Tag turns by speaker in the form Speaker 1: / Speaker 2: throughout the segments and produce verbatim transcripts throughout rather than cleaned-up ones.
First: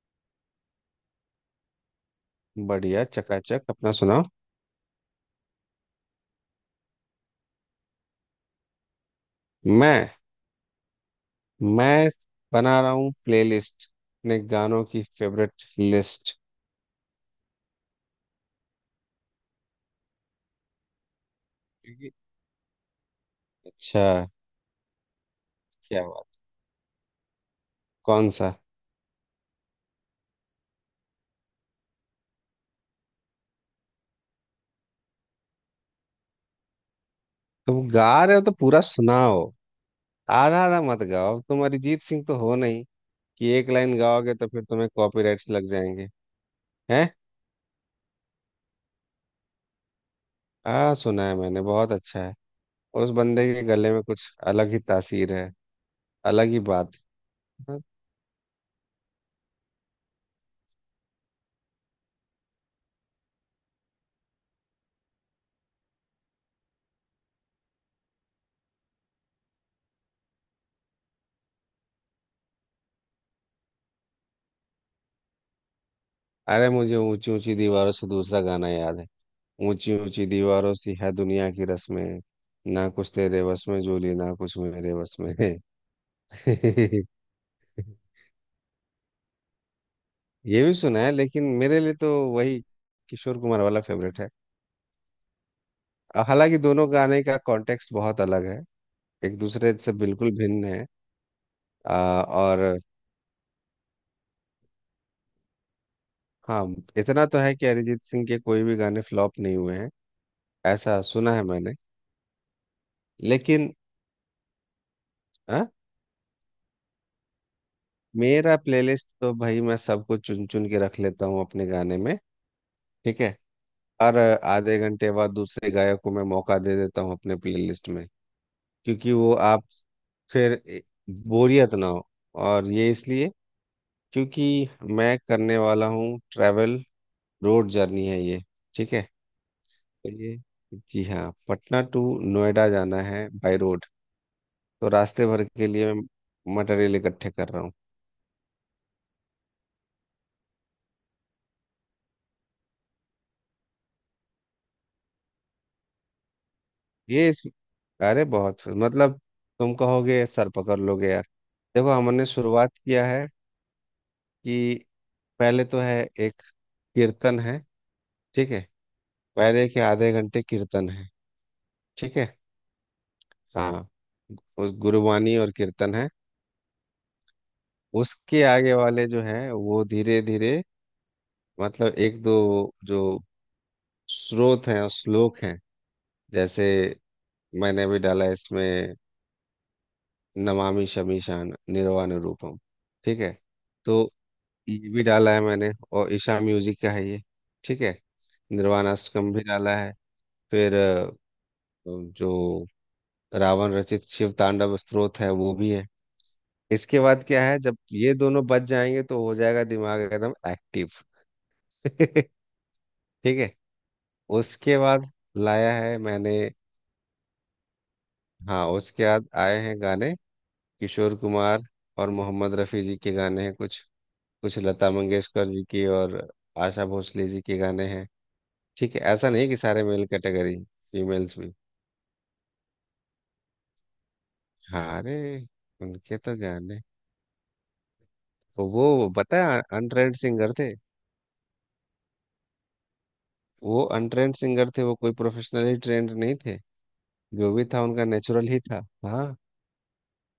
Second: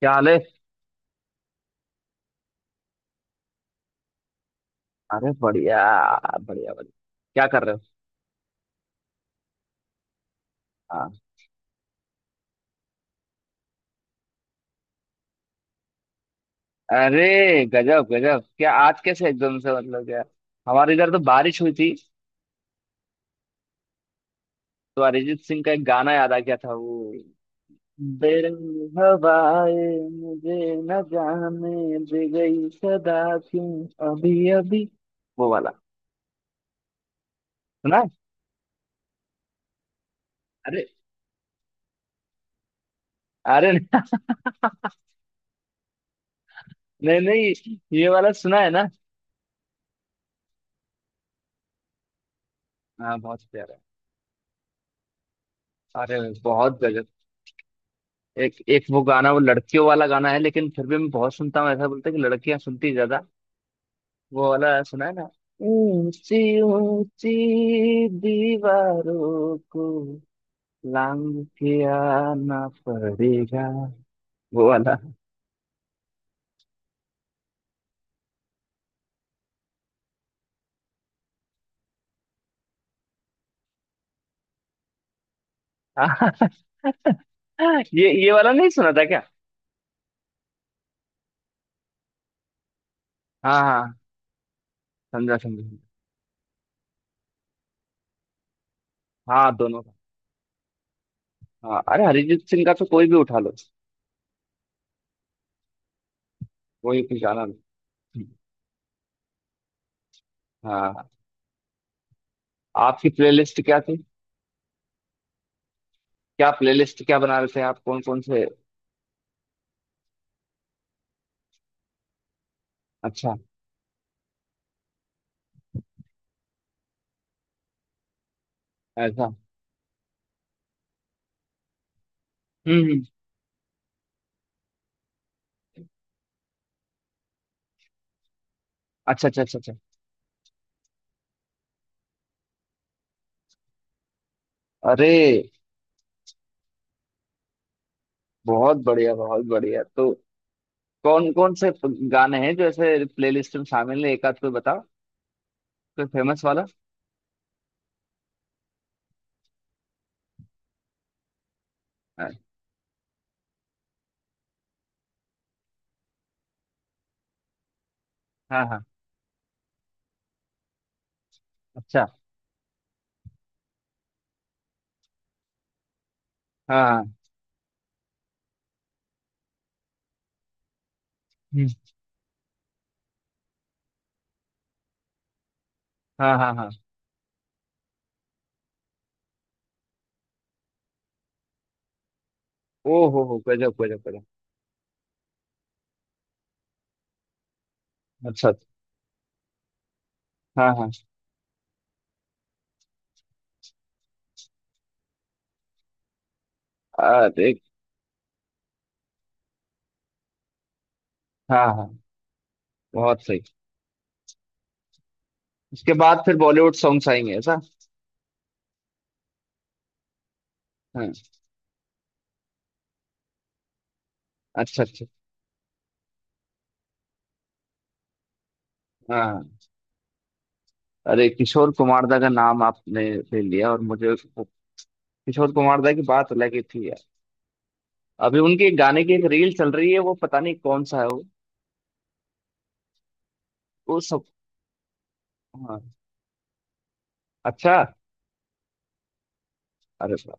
Speaker 1: क्या हाल है?
Speaker 2: बढ़िया चकाचक अपना सुनाओ।
Speaker 1: अरे, बढ़िया बढ़िया बढ़िया। क्या कर रहे हो?
Speaker 2: मैं
Speaker 1: हाँ।
Speaker 2: मैं बना रहा हूँ प्लेलिस्ट अपने गानों की फेवरेट लिस्ट।
Speaker 1: अरे, गजब गजब। क्या आज कैसे एकदम से मतलब क्या, हमारे इधर तो बारिश हुई थी
Speaker 2: क्योंकि अच्छा
Speaker 1: तो अरिजीत सिंह का एक
Speaker 2: क्या
Speaker 1: गाना
Speaker 2: बात।
Speaker 1: याद आ गया था, वो
Speaker 2: कौन सा?
Speaker 1: बेरंगी हवाएं मुझे न जाने दे गई सदा, क्यों अभी अभी, वो वाला
Speaker 2: तुम
Speaker 1: सुना
Speaker 2: गा
Speaker 1: है।
Speaker 2: रहे हो तो पूरा सुनाओ। आधा आधा
Speaker 1: अरे,
Speaker 2: मत गाओ, तुम अरिजीत सिंह तो हो नहीं कि एक
Speaker 1: अरे
Speaker 2: लाइन गाओगे तो फिर तुम्हें कॉपीराइट्स लग जाएंगे। हैं?
Speaker 1: नहीं नहीं, ये वाला सुना है ना।
Speaker 2: हाँ, सुना है मैंने, बहुत अच्छा है। उस
Speaker 1: हाँ, बहुत
Speaker 2: बंदे के
Speaker 1: प्यारा है।
Speaker 2: गले में कुछ अलग ही तासीर है।
Speaker 1: अरे,
Speaker 2: अलग ही
Speaker 1: बहुत
Speaker 2: बात
Speaker 1: गजब।
Speaker 2: है।
Speaker 1: एक एक वो गाना, वो लड़कियों वाला गाना है लेकिन फिर भी मैं बहुत सुनता हूँ। ऐसा बोलते हैं कि लड़कियां सुनती ज्यादा। वो वाला सुना है ना, ऊंची ऊंची दीवारों को लांग के आना पड़ेगा, वो वाला।
Speaker 2: अरे मुझे ऊंची ऊंची दीवारों से दूसरा गाना याद है। ऊंची ऊंची दीवारों सी है दुनिया की रस्में, ना कुछ तेरे वश में जोली, ना कुछ मेरे वश में है।
Speaker 1: ये ये वाला नहीं सुना था क्या?
Speaker 2: ये भी सुना है लेकिन मेरे लिए तो वही किशोर
Speaker 1: हाँ
Speaker 2: कुमार वाला
Speaker 1: हाँ,
Speaker 2: फेवरेट है।
Speaker 1: समझा समझा समझा।
Speaker 2: हालांकि दोनों गाने का कॉन्टेक्स्ट बहुत अलग है, एक
Speaker 1: हाँ,
Speaker 2: दूसरे
Speaker 1: दोनों का।
Speaker 2: से बिल्कुल भिन्न है।
Speaker 1: हाँ, अरे
Speaker 2: आ,
Speaker 1: अरिजीत सिंह का
Speaker 2: और,
Speaker 1: तो कोई भी उठा लो,
Speaker 2: हाँ,
Speaker 1: कोई भी
Speaker 2: इतना तो
Speaker 1: गाना लो।
Speaker 2: है कि अरिजीत सिंह के कोई भी गाने फ्लॉप नहीं हुए हैं, ऐसा
Speaker 1: हाँ।
Speaker 2: सुना है मैंने।
Speaker 1: आपकी प्लेलिस्ट
Speaker 2: लेकिन,
Speaker 1: क्या थी?
Speaker 2: हाँ,
Speaker 1: क्या प्लेलिस्ट, क्या बना रहे थे आप, कौन कौन से?
Speaker 2: मेरा प्लेलिस्ट तो भाई मैं सबको चुन चुन के रख लेता हूँ अपने गाने में। ठीक है।
Speaker 1: अच्छा।
Speaker 2: और आधे घंटे बाद दूसरे गायक को मैं मौका दे देता हूँ अपने प्लेलिस्ट में, क्योंकि
Speaker 1: ऐसा।
Speaker 2: वो आप फिर ए- बोरियत ना हो। और
Speaker 1: हम्म
Speaker 2: ये
Speaker 1: हम्म।
Speaker 2: इसलिए क्योंकि मैं करने वाला हूँ ट्रैवल। रोड जर्नी है ये। ठीक है।
Speaker 1: अच्छा अच्छा अच्छा अच्छा।
Speaker 2: तो ये, जी हाँ, पटना टू नोएडा जाना है बाय रोड। तो
Speaker 1: अरे,
Speaker 2: रास्ते भर के लिए मैं मटेरियल इकट्ठे कर रहा हूँ।
Speaker 1: बहुत बढ़िया, बहुत बढ़िया। तो कौन कौन से गाने हैं जो ऐसे प्लेलिस्ट में शामिल है, एक आध कोई बताओ, कोई फेमस वाला।
Speaker 2: ये इस, अरे बहुत मतलब, तुम कहोगे सर पकड़ लोगे यार। देखो, हमने
Speaker 1: हाँ
Speaker 2: शुरुआत किया है कि पहले तो है एक कीर्तन है। ठीक है।
Speaker 1: हाँ हाँ।
Speaker 2: पहले के आधे घंटे कीर्तन है।
Speaker 1: अच्छा।
Speaker 2: ठीक है। हाँ। उस गुरुवाणी और कीर्तन है।
Speaker 1: हाँ हाँ।
Speaker 2: उसके आगे वाले जो है वो धीरे धीरे,
Speaker 1: हम्म।
Speaker 2: मतलब एक दो जो स्रोत हैं और श्लोक हैं।
Speaker 1: हाँ हाँ
Speaker 2: जैसे
Speaker 1: हाँ।
Speaker 2: मैंने भी डाला है इसमें, नमामि शमीशान निर्वाण रूपम।
Speaker 1: ओ
Speaker 2: ठीक
Speaker 1: हो
Speaker 2: है।
Speaker 1: हो गजब
Speaker 2: तो
Speaker 1: गजब गजब।
Speaker 2: ये भी डाला है मैंने, और ईशा म्यूजिक का है ये। ठीक है।
Speaker 1: अच्छा अच्छा।
Speaker 2: निर्वाणाष्टकम भी डाला है।
Speaker 1: हाँ
Speaker 2: फिर
Speaker 1: हाँ।
Speaker 2: अ, जो रावण रचित शिव तांडव स्तोत्र है वो भी है। इसके बाद क्या
Speaker 1: अरे,
Speaker 2: है, जब ये दोनों बच जाएंगे तो हो जाएगा दिमाग एकदम एक्टिव।
Speaker 1: हाँ हाँ,
Speaker 2: ठीक
Speaker 1: बहुत सही।
Speaker 2: है। उसके बाद लाया
Speaker 1: उसके
Speaker 2: है
Speaker 1: बाद फिर
Speaker 2: मैंने।
Speaker 1: बॉलीवुड सॉन्ग्स आएंगे, ऐसा?
Speaker 2: हाँ उसके बाद आए हैं गाने
Speaker 1: हाँ।
Speaker 2: किशोर कुमार और मोहम्मद रफ़ी जी के गाने हैं कुछ, कुछ
Speaker 1: अच्छा
Speaker 2: लता
Speaker 1: अच्छा।
Speaker 2: मंगेशकर जी की, और आशा भोसले जी के गाने हैं। ठीक है,
Speaker 1: हाँ
Speaker 2: ऐसा नहीं
Speaker 1: हाँ।
Speaker 2: कि सारे मेल कैटेगरी,
Speaker 1: अरे,
Speaker 2: फीमेल्स भी।
Speaker 1: किशोर कुमार दा का नाम आपने ले लिया और मुझे
Speaker 2: हाँ, अरे
Speaker 1: किशोर कुमार दा की
Speaker 2: उनके
Speaker 1: बात
Speaker 2: तो
Speaker 1: अलग ही
Speaker 2: गाने,
Speaker 1: थी। अभी
Speaker 2: तो
Speaker 1: उनके
Speaker 2: वो
Speaker 1: गाने की एक
Speaker 2: पता
Speaker 1: रील
Speaker 2: है
Speaker 1: चल रही है, वो
Speaker 2: अनट्रेंड
Speaker 1: पता
Speaker 2: सिंगर
Speaker 1: नहीं
Speaker 2: थे।
Speaker 1: कौन सा है वो
Speaker 2: वो
Speaker 1: वो सब।
Speaker 2: अनट्रेंड सिंगर थे, वो कोई प्रोफेशनली
Speaker 1: हाँ।
Speaker 2: ट्रेंड नहीं थे। जो भी
Speaker 1: अच्छा,
Speaker 2: था उनका नेचुरल ही था। हाँ,
Speaker 1: अरे बाप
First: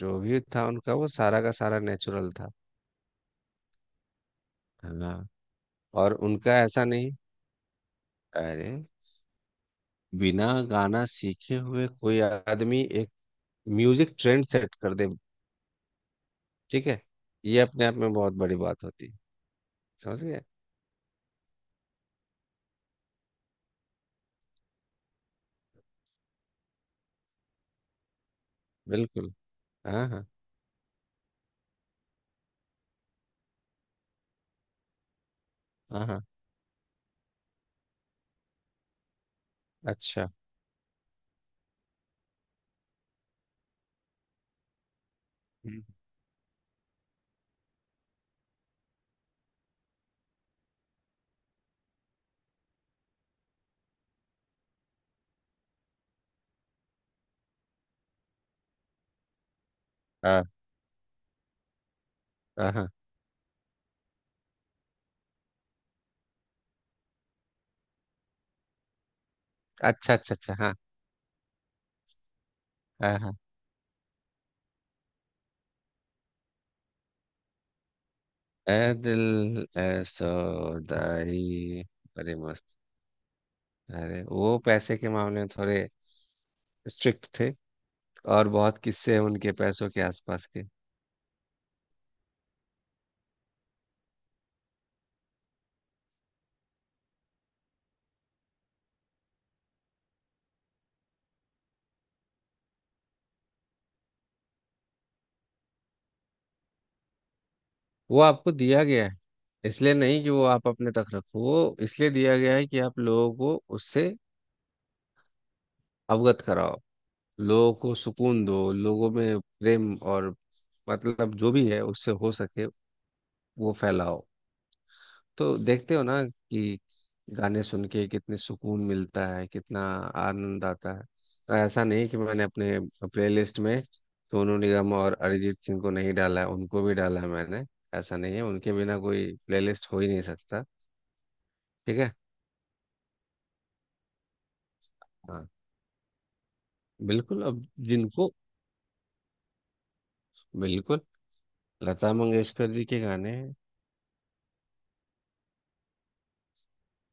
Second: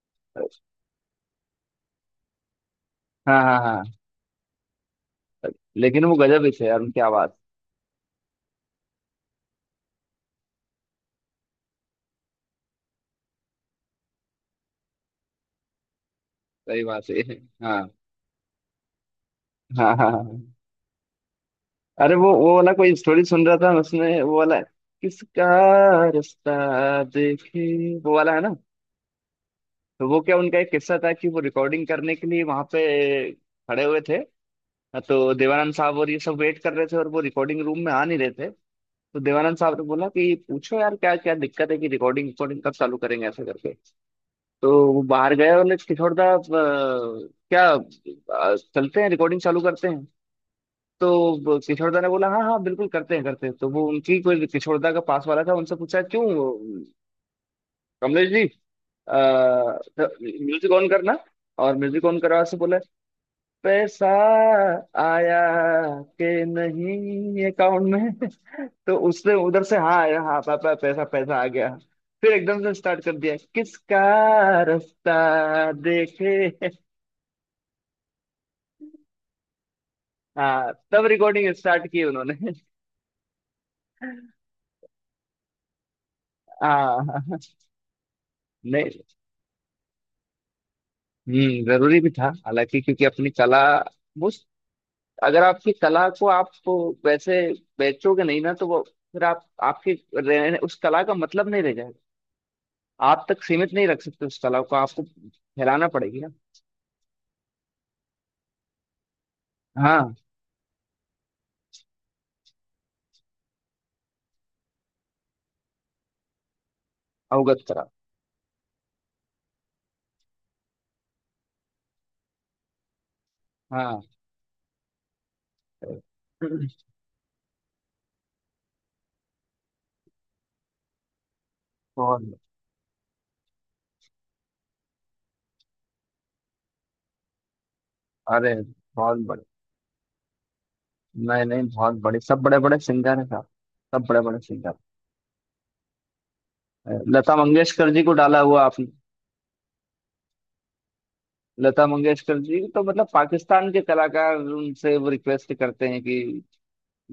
Speaker 2: जो भी
Speaker 1: रे।
Speaker 2: था उनका वो सारा का सारा नेचुरल था।
Speaker 1: हाँ हाँ हाँ,
Speaker 2: हाँ।
Speaker 1: लेकिन
Speaker 2: और
Speaker 1: वो गजब ही
Speaker 2: उनका
Speaker 1: थे यार,
Speaker 2: ऐसा
Speaker 1: उनकी
Speaker 2: नहीं,
Speaker 1: आवाज।
Speaker 2: अरे बिना गाना सीखे हुए कोई आदमी एक म्यूजिक ट्रेंड सेट कर दे।
Speaker 1: सही
Speaker 2: ठीक है।
Speaker 1: बात है।
Speaker 2: ये अपने
Speaker 1: हाँ
Speaker 2: आप में बहुत बड़ी बात होती है।
Speaker 1: हाँ हाँ
Speaker 2: समझ
Speaker 1: हाँ।
Speaker 2: गए।
Speaker 1: अरे वो वो वाला कोई स्टोरी सुन रहा था मैं, उसमें वो वाला है, किसका रास्ता देखे वो वाला है ना,
Speaker 2: बिल्कुल। हाँ
Speaker 1: तो वो
Speaker 2: हाँ
Speaker 1: क्या उनका एक किस्सा था कि वो रिकॉर्डिंग करने के लिए वहां पे खड़े हुए थे। हाँ, तो देवानंद साहब
Speaker 2: हाँ
Speaker 1: और ये
Speaker 2: हाँ।
Speaker 1: सब वेट कर रहे थे और वो रिकॉर्डिंग रूम में आ नहीं रहे थे। तो देवानंद साहब ने बोला
Speaker 2: अच्छा।
Speaker 1: कि पूछो यार, क्या क्या दिक्कत है, कि रिकॉर्डिंग रिकॉर्डिंग कब चालू करेंगे, ऐसा करके। तो वो बाहर गए और बोले,
Speaker 2: हम्म,
Speaker 1: किशोर दा, अ, क्या, अ, चलते हैं, रिकॉर्डिंग चालू करते हैं। तो किशोर दा ने बोला, हाँ हाँ, बिल्कुल करते हैं करते हैं। तो वो उनकी कोई, किशोर दा का पास वाला था, उनसे पूछा, क्यों कमलेश जी,
Speaker 2: हाँ
Speaker 1: म्यूजिक ऑन करना। और म्यूजिक ऑन करवा से
Speaker 2: हाँ
Speaker 1: बोला,
Speaker 2: हाँ।
Speaker 1: पैसा आया के नहीं अकाउंट में। तो उसने उधर से, हाँ
Speaker 2: अच्छा
Speaker 1: आया,
Speaker 2: अच्छा
Speaker 1: हाँ
Speaker 2: अच्छा।
Speaker 1: पापा,
Speaker 2: हाँ
Speaker 1: पैसा पैसा आ गया। फिर एकदम से स्टार्ट कर
Speaker 2: हाँ
Speaker 1: दिया,
Speaker 2: हाँ।
Speaker 1: किसका रास्ता देखे।
Speaker 2: ए दिल, ए
Speaker 1: हाँ, तब
Speaker 2: सौदाई।
Speaker 1: रिकॉर्डिंग स्टार्ट की
Speaker 2: बड़े
Speaker 1: उन्होंने।
Speaker 2: मस्त, अरे वो पैसे के मामले में थोड़े
Speaker 1: हाँ
Speaker 2: स्ट्रिक्ट
Speaker 1: हाँ।
Speaker 2: थे। और बहुत
Speaker 1: नहीं,
Speaker 2: किस्से हैं उनके पैसों के आसपास के।
Speaker 1: हम्म, जरूरी भी था हालांकि, क्योंकि अपनी कला वो, अगर आपकी कला को आप वैसे बेचोगे नहीं ना तो वो, फिर आप आपके रहने उस कला का मतलब नहीं रह जाएगा। आप तक सीमित नहीं रख सकते उस कला को, आपको फैलाना पड़ेगी ना।
Speaker 2: वो आपको दिया गया है, इसलिए
Speaker 1: हाँ,
Speaker 2: नहीं कि वो आप अपने तक रखो। वो इसलिए दिया गया है कि आप लोगों को उससे अवगत कराओ।
Speaker 1: अवगत
Speaker 2: लोगों
Speaker 1: करा।
Speaker 2: को सुकून दो, लोगों में प्रेम, और मतलब जो भी है उससे हो सके वो
Speaker 1: हाँ,
Speaker 2: फैलाओ। तो देखते हो ना कि गाने सुन के कितने सुकून मिलता है, कितना आनंद आता है। और ऐसा नहीं कि
Speaker 1: बहुत।
Speaker 2: मैंने अपने प्लेलिस्ट में सोनू निगम और अरिजीत सिंह को नहीं डाला है, उनको भी डाला है मैंने। ऐसा नहीं है
Speaker 1: अरे,
Speaker 2: उनके बिना
Speaker 1: बहुत
Speaker 2: कोई
Speaker 1: बड़े,
Speaker 2: प्लेलिस्ट हो ही नहीं सकता।
Speaker 1: नहीं नहीं, बहुत
Speaker 2: ठीक है।
Speaker 1: बड़े, सब बड़े बड़े सिंगर हैं साहब, सब बड़े बड़े सिंगर।
Speaker 2: हाँ
Speaker 1: लता
Speaker 2: बिल्कुल अब
Speaker 1: मंगेशकर जी को
Speaker 2: जिनको,
Speaker 1: डाला हुआ आपने?
Speaker 2: बिल्कुल।
Speaker 1: लता
Speaker 2: लता
Speaker 1: मंगेशकर जी
Speaker 2: मंगेशकर
Speaker 1: तो
Speaker 2: जी के
Speaker 1: मतलब
Speaker 2: गाने हैं।
Speaker 1: पाकिस्तान के कलाकार उनसे वो रिक्वेस्ट करते हैं कि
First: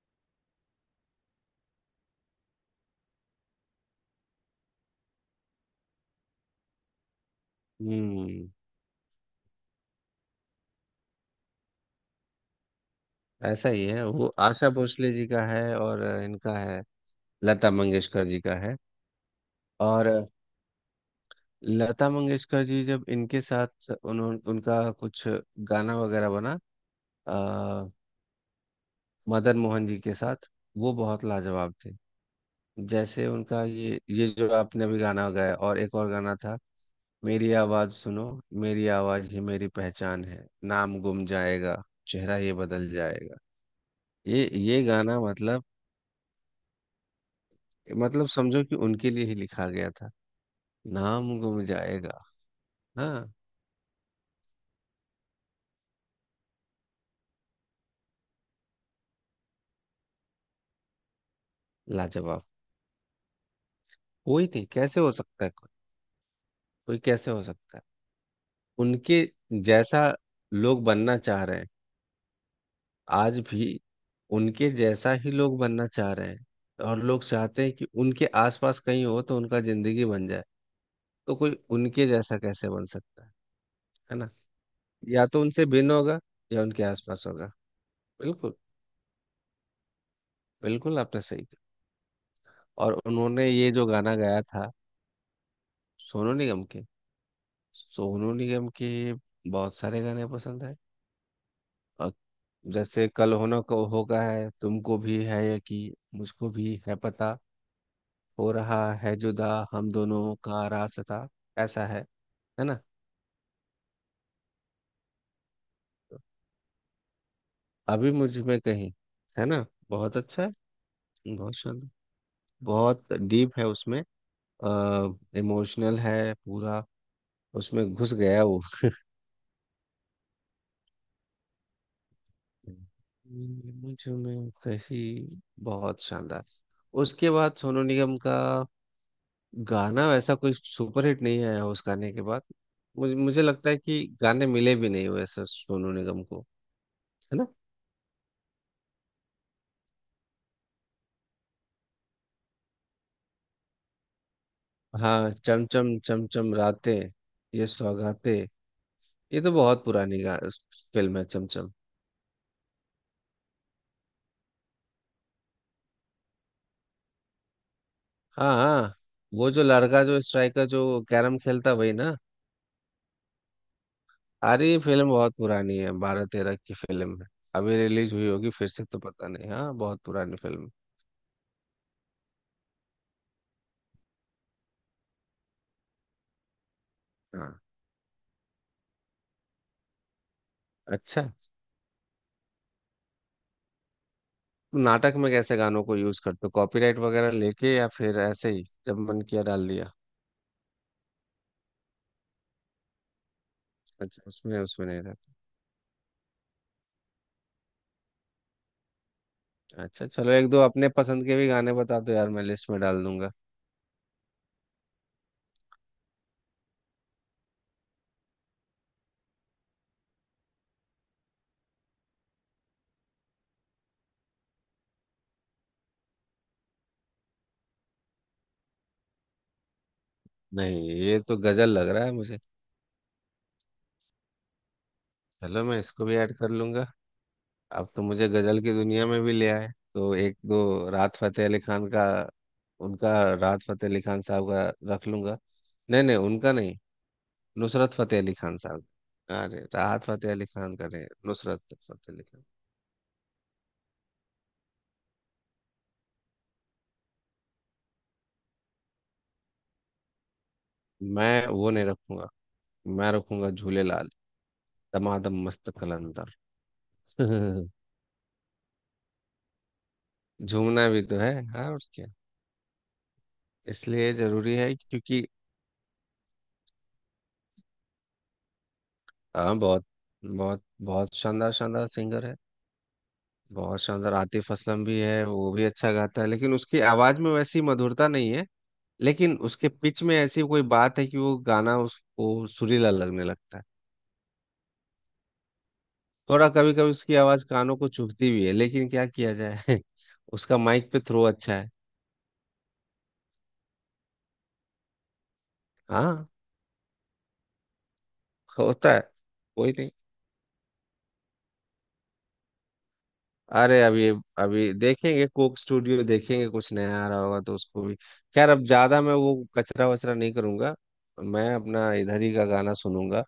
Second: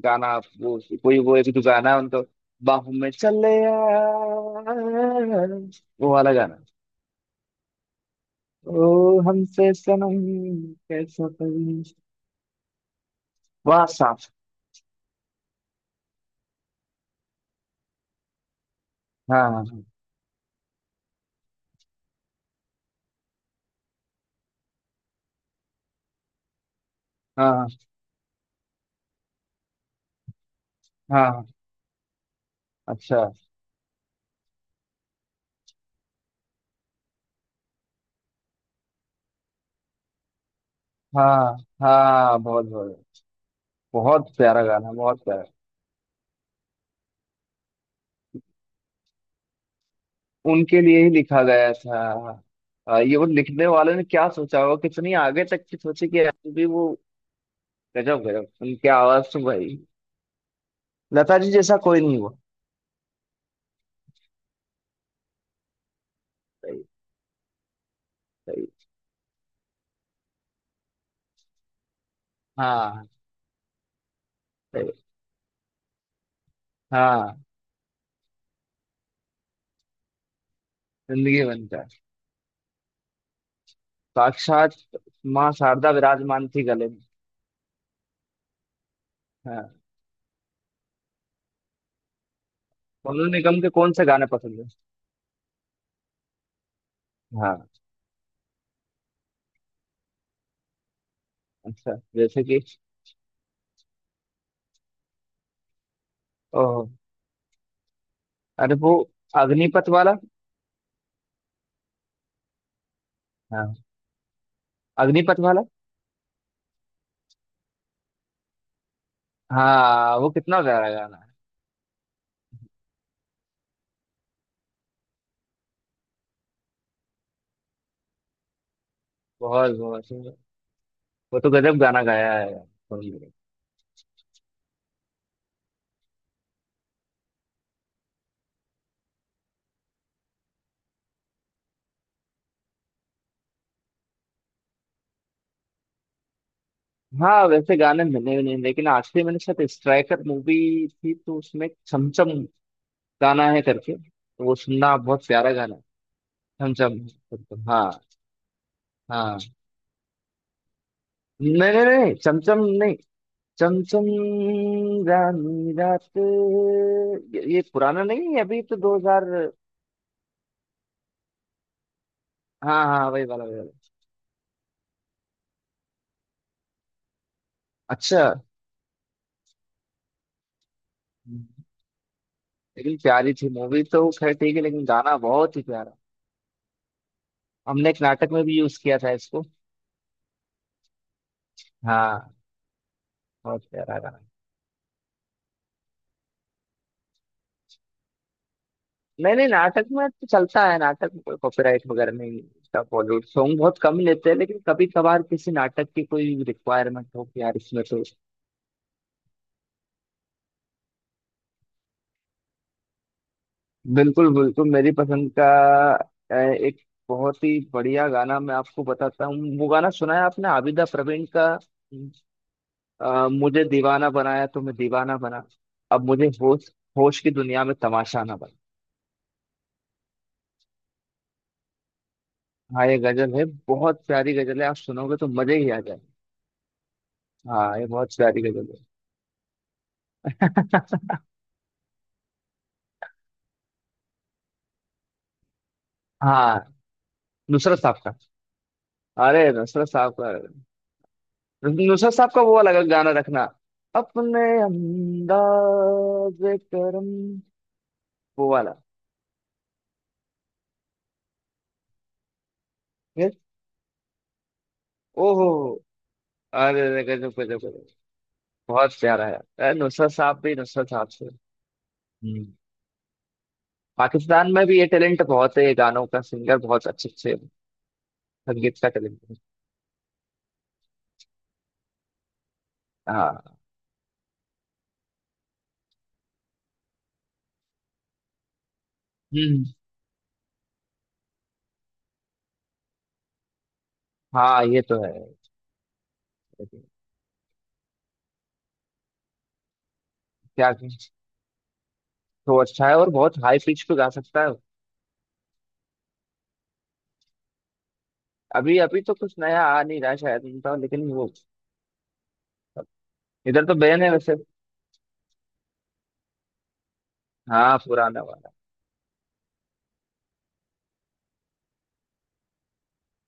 Speaker 1: गाना आप, वो कोई वो एक जो गाना है उनको, बाहों में चले आ, वो वाला गाना।
Speaker 2: हम्म।
Speaker 1: ओ हमसे सनम कैसा करूँ।
Speaker 2: ऐसा
Speaker 1: वाह
Speaker 2: ही है,
Speaker 1: साहब।
Speaker 2: वो आशा भोसले जी का है और इनका है, लता मंगेशकर जी का है।
Speaker 1: हाँ
Speaker 2: और लता मंगेशकर जी जब इनके साथ उन्होंने उनका कुछ गाना वगैरह बना,
Speaker 1: हाँ
Speaker 2: आ, मदन मोहन जी के साथ। वो बहुत
Speaker 1: हाँ।
Speaker 2: लाजवाब थे।
Speaker 1: अच्छा।
Speaker 2: जैसे उनका ये ये जो आपने अभी गाना गाया, और एक और गाना था, मेरी आवाज सुनो, मेरी आवाज ही मेरी पहचान है, नाम गुम
Speaker 1: हाँ
Speaker 2: जाएगा, चेहरा
Speaker 1: हाँ।
Speaker 2: ये
Speaker 1: बहुत
Speaker 2: बदल
Speaker 1: बहुत,
Speaker 2: जाएगा।
Speaker 1: बहुत
Speaker 2: ये
Speaker 1: प्यारा
Speaker 2: ये
Speaker 1: गाना,
Speaker 2: गाना
Speaker 1: बहुत प्यारा।
Speaker 2: मतलब, मतलब समझो कि उनके लिए ही लिखा गया था।
Speaker 1: उनके लिए ही
Speaker 2: नाम
Speaker 1: लिखा
Speaker 2: गुम
Speaker 1: गया था।
Speaker 2: जाएगा।
Speaker 1: आ, ये वो
Speaker 2: हाँ
Speaker 1: लिखने वाले ने क्या सोचा होगा, कितनी आगे तक की सोची कि यार भी वो, गजब गजब। उनकी आवाज तो भाई, लता जी जैसा कोई नहीं हुआ।
Speaker 2: लाजवाब। कोई नहीं, कैसे हो सकता है कोई?
Speaker 1: सही।
Speaker 2: कोई कैसे हो सकता है?
Speaker 1: सही।
Speaker 2: उनके जैसा लोग बनना चाह रहे हैं,
Speaker 1: हाँ।
Speaker 2: आज भी। उनके
Speaker 1: सही।
Speaker 2: जैसा ही लोग बनना चाह रहे हैं। और लोग
Speaker 1: हाँ,
Speaker 2: चाहते हैं कि उनके आसपास कहीं हो तो उनका जिंदगी बन जाए। तो
Speaker 1: जिंदगी
Speaker 2: कोई
Speaker 1: बनता है।
Speaker 2: उनके जैसा कैसे बन सकता है है ना?
Speaker 1: साक्षात
Speaker 2: या तो
Speaker 1: माँ
Speaker 2: उनसे
Speaker 1: शारदा
Speaker 2: भिन्न होगा,
Speaker 1: विराजमान
Speaker 2: या
Speaker 1: थी
Speaker 2: उनके
Speaker 1: गले में।
Speaker 2: आसपास होगा। बिल्कुल।
Speaker 1: हाँ।
Speaker 2: बिल्कुल आपने सही कहा। और
Speaker 1: सोनू
Speaker 2: उन्होंने
Speaker 1: निगम के
Speaker 2: ये जो
Speaker 1: कौन से
Speaker 2: गाना
Speaker 1: गाने
Speaker 2: गाया
Speaker 1: पसंद है?
Speaker 2: था। सोनू निगम के,
Speaker 1: हाँ।
Speaker 2: सोनू निगम के बहुत सारे गाने पसंद है।
Speaker 1: अच्छा
Speaker 2: अ,
Speaker 1: जैसे कि।
Speaker 2: जैसे कल होना को होगा, है तुमको भी है यकीन, मुझको भी
Speaker 1: ओह,
Speaker 2: है पता, हो
Speaker 1: अरे
Speaker 2: रहा
Speaker 1: वो
Speaker 2: है जुदा
Speaker 1: अग्निपथ
Speaker 2: हम
Speaker 1: वाला।
Speaker 2: दोनों का रास्ता। ऐसा है है ना।
Speaker 1: हाँ, अग्निपथ वाला।
Speaker 2: अभी मुझ में कहीं, है ना।
Speaker 1: हाँ,
Speaker 2: बहुत
Speaker 1: वो
Speaker 2: अच्छा है।
Speaker 1: कितना प्यारा गाना है,
Speaker 2: बहुत शानदार। बहुत डीप है उसमें, इमोशनल है पूरा। उसमें घुस गया वो।
Speaker 1: बहुत बहुत सुंदर। वो तो गजब गाना गाया है सोनू निगम।
Speaker 2: मुझ में कहीं, बहुत शानदार। उसके बाद सोनू निगम का गाना वैसा कोई सुपरहिट नहीं आया उस गाने के बाद। मुझे मुझे लगता है कि गाने मिले भी नहीं वैसे सोनू निगम को, है
Speaker 1: हाँ,
Speaker 2: ना।
Speaker 1: वैसे गाने मिले भी नहीं, लेकिन आखिरी मैंने शायद स्ट्राइकर मूवी थी, तो उसमें छमछम गाना है करके, तो वो सुनना, बहुत
Speaker 2: हाँ
Speaker 1: प्यारा
Speaker 2: चम
Speaker 1: गाना है।
Speaker 2: चम चम चम
Speaker 1: छमछम
Speaker 2: रातें, ये
Speaker 1: छमछम, हाँ।
Speaker 2: सौगातें।
Speaker 1: हाँ,
Speaker 2: ये तो बहुत पुरानी गा फिल्म है, चम
Speaker 1: नहीं
Speaker 2: चम।
Speaker 1: नहीं नहीं, चमचम नहीं, चमचम रानी रात ये, ये पुराना नहीं है,
Speaker 2: हाँ
Speaker 1: अभी तो
Speaker 2: हाँ, वो
Speaker 1: दो हज़ार।
Speaker 2: जो लड़का जो स्ट्राइकर जो कैरम खेलता वही ना।
Speaker 1: हाँ हाँ, वही वाला वही वाला।
Speaker 2: अरे ये फिल्म बहुत पुरानी है, बारह तेरह की फिल्म है। अभी रिलीज
Speaker 1: अच्छा,
Speaker 2: हुई होगी फिर से तो पता नहीं। हाँ बहुत पुरानी फिल्म
Speaker 1: लेकिन प्यारी थी मूवी, तो खैर ठीक है, लेकिन गाना बहुत ही प्यारा।
Speaker 2: है। हाँ
Speaker 1: हमने एक नाटक में भी यूज किया था इसको।
Speaker 2: अच्छा।
Speaker 1: हाँ, बहुत प्यारा गाना।
Speaker 2: नाटक में कैसे गानों को यूज करते हो? कॉपीराइट वगैरह लेके, या फिर ऐसे ही जब मन
Speaker 1: नहीं
Speaker 2: किया
Speaker 1: नहीं,
Speaker 2: डाल
Speaker 1: नाटक
Speaker 2: दिया?
Speaker 1: में तो चलता है, नाटक में कोई कॉपीराइट वगैरह नहीं। इसका बॉलीवुड सॉन्ग बहुत कम
Speaker 2: अच्छा
Speaker 1: लेते हैं,
Speaker 2: उसमें
Speaker 1: लेकिन
Speaker 2: उसमें
Speaker 1: कभी
Speaker 2: नहीं
Speaker 1: कभार
Speaker 2: रहता।
Speaker 1: किसी नाटक की कोई रिक्वायरमेंट हो कि यार इसमें तो।
Speaker 2: अच्छा चलो एक दो अपने पसंद के भी गाने बता दो यार, मैं लिस्ट में डाल दूंगा।
Speaker 1: बिल्कुल बिल्कुल, मेरी पसंद का, अ, एक बहुत ही बढ़िया गाना मैं आपको बताता हूँ, वो गाना सुना है आपने आबिदा प्रवीण का, अ, मुझे दीवाना बनाया तो मैं दीवाना बना, अब मुझे होश, होश की दुनिया में तमाशा ना बना।
Speaker 2: नहीं, ये तो गजल लग रहा है मुझे।
Speaker 1: हाँ, ये गजल है, बहुत प्यारी गजल है, आप सुनोगे तो मजे
Speaker 2: चलो
Speaker 1: ही
Speaker 2: मैं
Speaker 1: आ जाए।
Speaker 2: इसको भी ऐड कर लूंगा।
Speaker 1: हाँ, ये
Speaker 2: अब तो
Speaker 1: बहुत
Speaker 2: मुझे
Speaker 1: प्यारी
Speaker 2: गजल की
Speaker 1: गजल
Speaker 2: दुनिया में भी ले आए। तो एक दो
Speaker 1: है।
Speaker 2: राहत फतेह अली खान का। उनका राहत फतेह अली खान साहब का रख लूंगा। नहीं नहीं उनका
Speaker 1: हाँ,
Speaker 2: नहीं,
Speaker 1: नुसरत
Speaker 2: नुसरत
Speaker 1: साहब का।
Speaker 2: फतेह अली खान साहब।
Speaker 1: अरे,
Speaker 2: अरे
Speaker 1: नुसरत
Speaker 2: राहत
Speaker 1: साहब का।
Speaker 2: फतेह अली खान का नहीं, नुसरत
Speaker 1: नुसरत
Speaker 2: फतेह अली
Speaker 1: साहब का
Speaker 2: खान।
Speaker 1: वो अलग गाना रखना, अपने अंदाज करम, वो वाला।
Speaker 2: मैं वो नहीं रखूंगा, मैं रखूंगा झूले लाल, दमादम
Speaker 1: ओहो,
Speaker 2: मस्त कलंदर।
Speaker 1: अरे अरे, गजब गजब गजब। बहुत प्यारा है, अरे नुसरत साहब भी,
Speaker 2: झूमना
Speaker 1: नुसरत
Speaker 2: भी
Speaker 1: साहब
Speaker 2: तो
Speaker 1: से।
Speaker 2: है, हाँ और क्या।
Speaker 1: हम्म।
Speaker 2: इसलिए
Speaker 1: पाकिस्तान
Speaker 2: जरूरी
Speaker 1: में
Speaker 2: है
Speaker 1: भी ये टैलेंट
Speaker 2: क्योंकि।
Speaker 1: बहुत है, ये गानों का सिंगर बहुत अच्छे अच्छे, संगीत का टैलेंट है।
Speaker 2: हाँ बहुत, बहुत बहुत शानदार शानदार सिंगर है।
Speaker 1: हाँ।
Speaker 2: बहुत शानदार। आतिफ असलम भी है, वो भी अच्छा गाता है, लेकिन उसकी आवाज में वैसी मधुरता नहीं है। लेकिन
Speaker 1: हम्म,
Speaker 2: उसके पिच में ऐसी कोई बात है कि वो गाना उसको सुरीला लगने लगता है।
Speaker 1: हाँ ये तो है।
Speaker 2: थोड़ा कभी कभी उसकी आवाज कानों को चुभती भी है, लेकिन क्या किया जाए। उसका
Speaker 1: क्या,
Speaker 2: माइक पे थ्रो अच्छा है।
Speaker 1: तो अच्छा है, और बहुत हाई पिच पे गा सकता है।
Speaker 2: हाँ
Speaker 1: अभी
Speaker 2: होता है।
Speaker 1: अभी तो कुछ नया
Speaker 2: कोई
Speaker 1: आ
Speaker 2: नहीं।
Speaker 1: नहीं रहा शायद उनका, लेकिन वो इधर तो
Speaker 2: अरे
Speaker 1: बैन
Speaker 2: अभी,
Speaker 1: है वैसे।
Speaker 2: अभी देखेंगे कोक स्टूडियो, देखेंगे कुछ नया आ रहा होगा तो
Speaker 1: हाँ,
Speaker 2: उसको भी।
Speaker 1: पुराना
Speaker 2: खैर
Speaker 1: वाला।
Speaker 2: अब ज्यादा मैं वो कचरा वचरा नहीं करूंगा, मैं अपना इधर ही का गाना सुनूंगा।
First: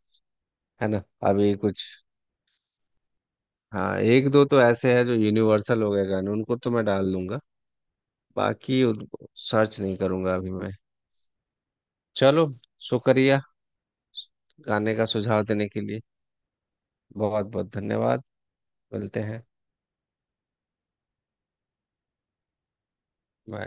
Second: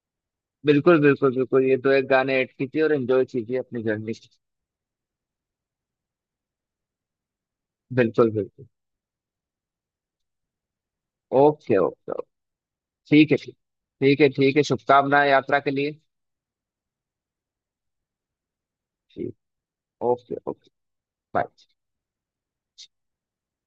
Speaker 2: है
Speaker 1: बिल्कुल
Speaker 2: ना।
Speaker 1: बिल्कुल
Speaker 2: अभी
Speaker 1: बिल्कुल, ये
Speaker 2: कुछ,
Speaker 1: तो एक गाने ऐड कीजिए और एंजॉय कीजिए अपनी
Speaker 2: हाँ
Speaker 1: जर्नी।
Speaker 2: एक दो तो ऐसे हैं जो यूनिवर्सल हो गए गाने, उनको तो मैं डाल दूंगा।
Speaker 1: बिल्कुल बिल्कुल।
Speaker 2: बाकी उनको सर्च नहीं करूंगा अभी मैं।
Speaker 1: Okay okay.
Speaker 2: चलो,
Speaker 1: ठीक है,
Speaker 2: शुक्रिया।
Speaker 1: ठीक। ठीक है, ठीक है,
Speaker 2: गाने का
Speaker 1: शुभकामनाएं
Speaker 2: सुझाव
Speaker 1: यात्रा
Speaker 2: देने
Speaker 1: के
Speaker 2: के
Speaker 1: लिए।
Speaker 2: लिए बहुत बहुत धन्यवाद। मिलते
Speaker 1: ठीक।
Speaker 2: हैं।
Speaker 1: Okay okay. बाय।
Speaker 2: Bye.